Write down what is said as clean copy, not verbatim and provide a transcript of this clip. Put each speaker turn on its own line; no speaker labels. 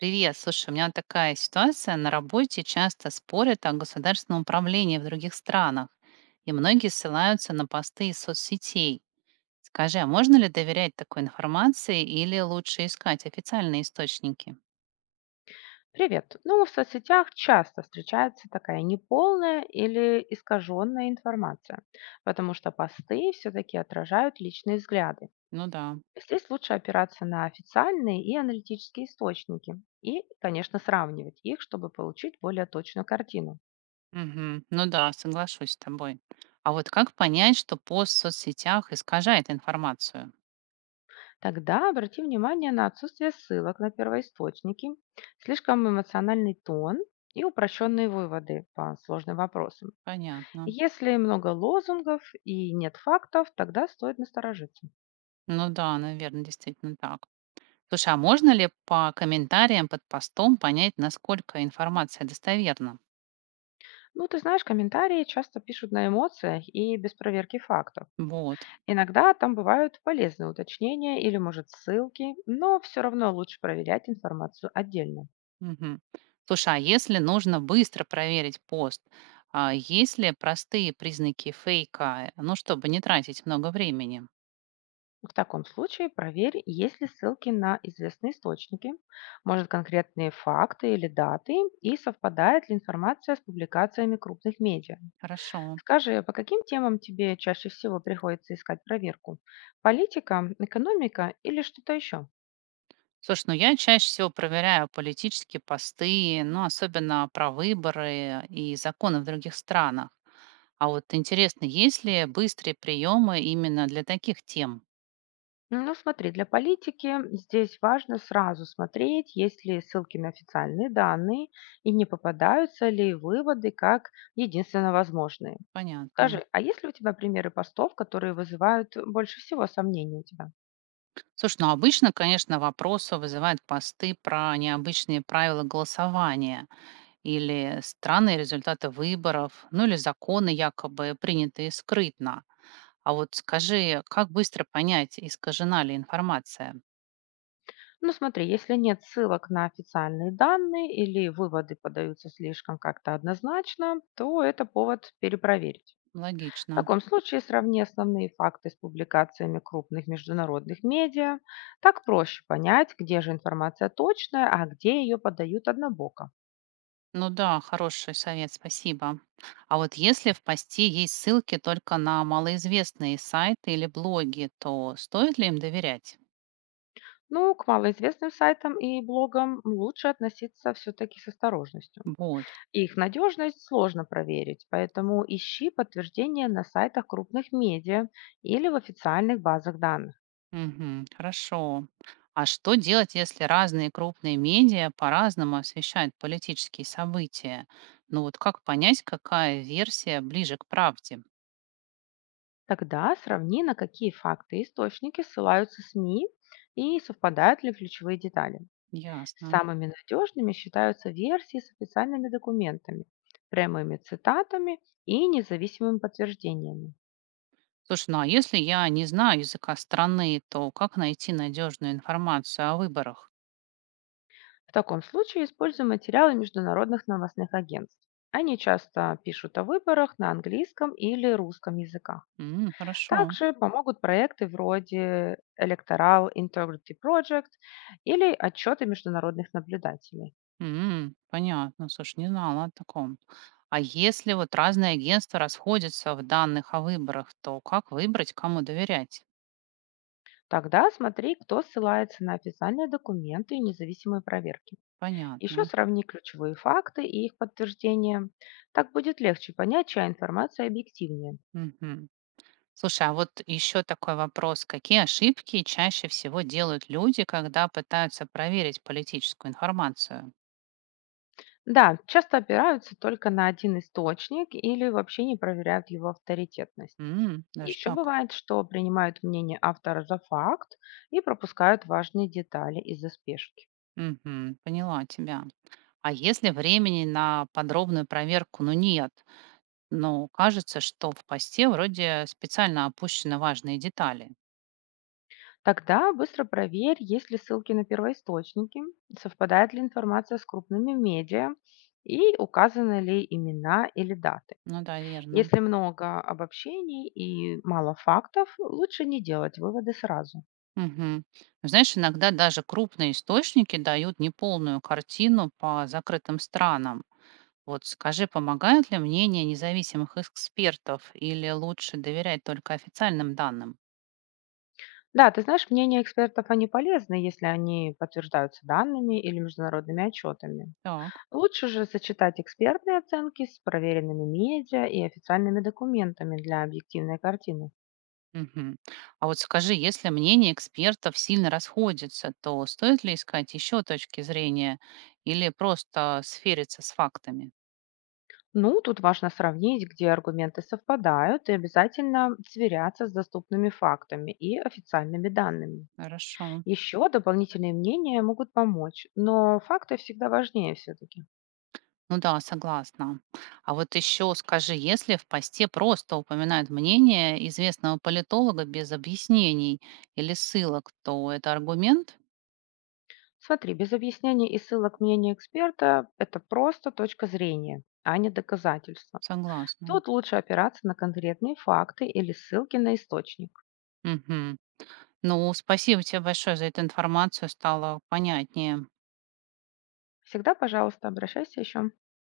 Привет, слушай, у меня вот такая ситуация. На работе часто спорят о государственном управлении в других странах, и многие ссылаются на посты из соцсетей. Скажи, а можно ли доверять такой информации или лучше искать официальные источники?
Привет. Ну, в соцсетях часто встречается такая неполная или искаженная информация, потому что посты все-таки отражают личные взгляды.
Ну да.
Здесь лучше опираться на официальные и аналитические источники и, конечно, сравнивать их, чтобы получить более точную картину.
Мгм. Ну да, соглашусь с тобой. А вот как понять, что пост в соцсетях искажает информацию?
Тогда обрати внимание на отсутствие ссылок на первоисточники, слишком эмоциональный тон и упрощенные выводы по сложным вопросам.
Понятно.
Если много лозунгов и нет фактов, тогда стоит насторожиться.
Ну да, наверное, действительно так. Слушай, а можно ли по комментариям под постом понять, насколько информация достоверна?
Ну, ты знаешь, комментарии часто пишут на эмоциях и без проверки фактов.
Вот.
Иногда там бывают полезные уточнения или, может, ссылки, но все равно лучше проверять информацию отдельно.
Мгм. Слушай, а если нужно быстро проверить пост, а есть ли простые признаки фейка, ну, чтобы не тратить много времени?
В таком случае проверь, есть ли ссылки на известные источники, может, конкретные факты или даты, и совпадает ли информация с публикациями крупных медиа.
Хорошо.
Скажи, а по каким темам тебе чаще всего приходится искать проверку? Политика, экономика или что-то еще?
Слушай, ну я чаще всего проверяю политические посты, ну, особенно про выборы и законы в других странах. А вот интересно, есть ли быстрые приемы именно для таких тем?
Ну, смотри, для политики здесь важно сразу смотреть, есть ли ссылки на официальные данные и не попадаются ли выводы как единственно возможные.
Понятно.
Скажи, а есть ли у тебя примеры постов, которые вызывают больше всего сомнений у тебя?
Слушай, ну обычно, конечно, вопросы вызывают посты про необычные правила голосования или странные результаты выборов, ну или законы, якобы принятые скрытно. А вот скажи, как быстро понять, искажена ли информация?
Ну, смотри, если нет ссылок на официальные данные или выводы подаются слишком как-то однозначно, то это повод перепроверить. В
Логично.
таком случае сравни основные факты с публикациями крупных международных медиа. Так проще понять, где же информация точная, а где ее подают однобоко.
Ну да, хороший совет, спасибо. А вот если в посте есть ссылки только на малоизвестные сайты или блоги, то стоит ли им доверять?
Ну, к малоизвестным сайтам и блогам лучше относиться все-таки с осторожностью.
Вот.
Их надежность сложно проверить, поэтому ищи подтверждение на сайтах крупных медиа или в официальных базах данных.
Мгм. Хорошо. А что делать, если разные крупные медиа по-разному освещают политические события? Ну вот как понять, какая версия ближе к правде?
Тогда сравни, на какие факты и источники ссылаются СМИ и совпадают ли ключевые детали.
Ясно.
Самыми надежными считаются версии с официальными документами, прямыми цитатами и независимыми подтверждениями.
Слушай, ну а если я не знаю языка страны, то как найти надежную информацию о выборах?
В таком случае используем материалы международных новостных агентств. Они часто пишут о выборах на английском или русском языках.
М, хорошо.
Также помогут проекты вроде Electoral Integrity Project или отчеты международных наблюдателей.
М, понятно. Слушай, не знала о таком. А если вот разные агентства расходятся в данных о выборах, то как выбрать, кому доверять?
Тогда смотри, кто ссылается на официальные документы и независимые проверки. Еще
Понятно.
сравни ключевые факты и их подтверждения. Так будет легче понять, чья информация объективнее.
Мгм. Слушай, а вот еще такой вопрос. Какие ошибки чаще всего делают люди, когда пытаются проверить политическую информацию?
Да, часто опираются только на один источник или вообще не проверяют его авторитетность.
М, даже
Еще
так.
бывает, что принимают мнение автора за факт и пропускают важные детали из-за спешки.
Мгм, поняла тебя. А если времени на подробную проверку, ну нет, но кажется, что в посте вроде специально опущены важные детали.
Тогда быстро проверь, есть ли ссылки на первоисточники, совпадает ли информация с крупными медиа и указаны ли имена или даты.
Ну да, верно.
Если много обобщений и мало фактов, лучше не делать выводы сразу.
Мгм. Ну, знаешь, иногда даже крупные источники дают неполную картину по закрытым странам. Вот скажи, помогают ли мнения независимых экспертов или лучше доверять только официальным данным?
Да, ты знаешь, мнения экспертов, они полезны, если они подтверждаются данными или международными отчетами.
Так.
Лучше же сочетать экспертные оценки с проверенными медиа и официальными документами для объективной картины.
Мгм. А вот скажи, если мнение экспертов сильно расходится, то стоит ли искать еще точки зрения или просто сфериться с фактами?
Ну, тут важно сравнить, где аргументы совпадают, и обязательно сверяться с доступными фактами и официальными данными.
Хорошо.
Еще дополнительные мнения могут помочь, но факты всегда важнее все-таки.
Ну да, согласна. А вот еще скажи, если в посте просто упоминают мнение известного политолога без объяснений или ссылок, то это аргумент?
Смотри, без объяснений и ссылок мнения эксперта– это просто точка зрения, а не доказательство.
Согласна.
Тут лучше опираться на конкретные факты или ссылки на источник.
Мгм. Ну, спасибо тебе большое за эту информацию, стало понятнее.
Всегда, пожалуйста, обращайся еще.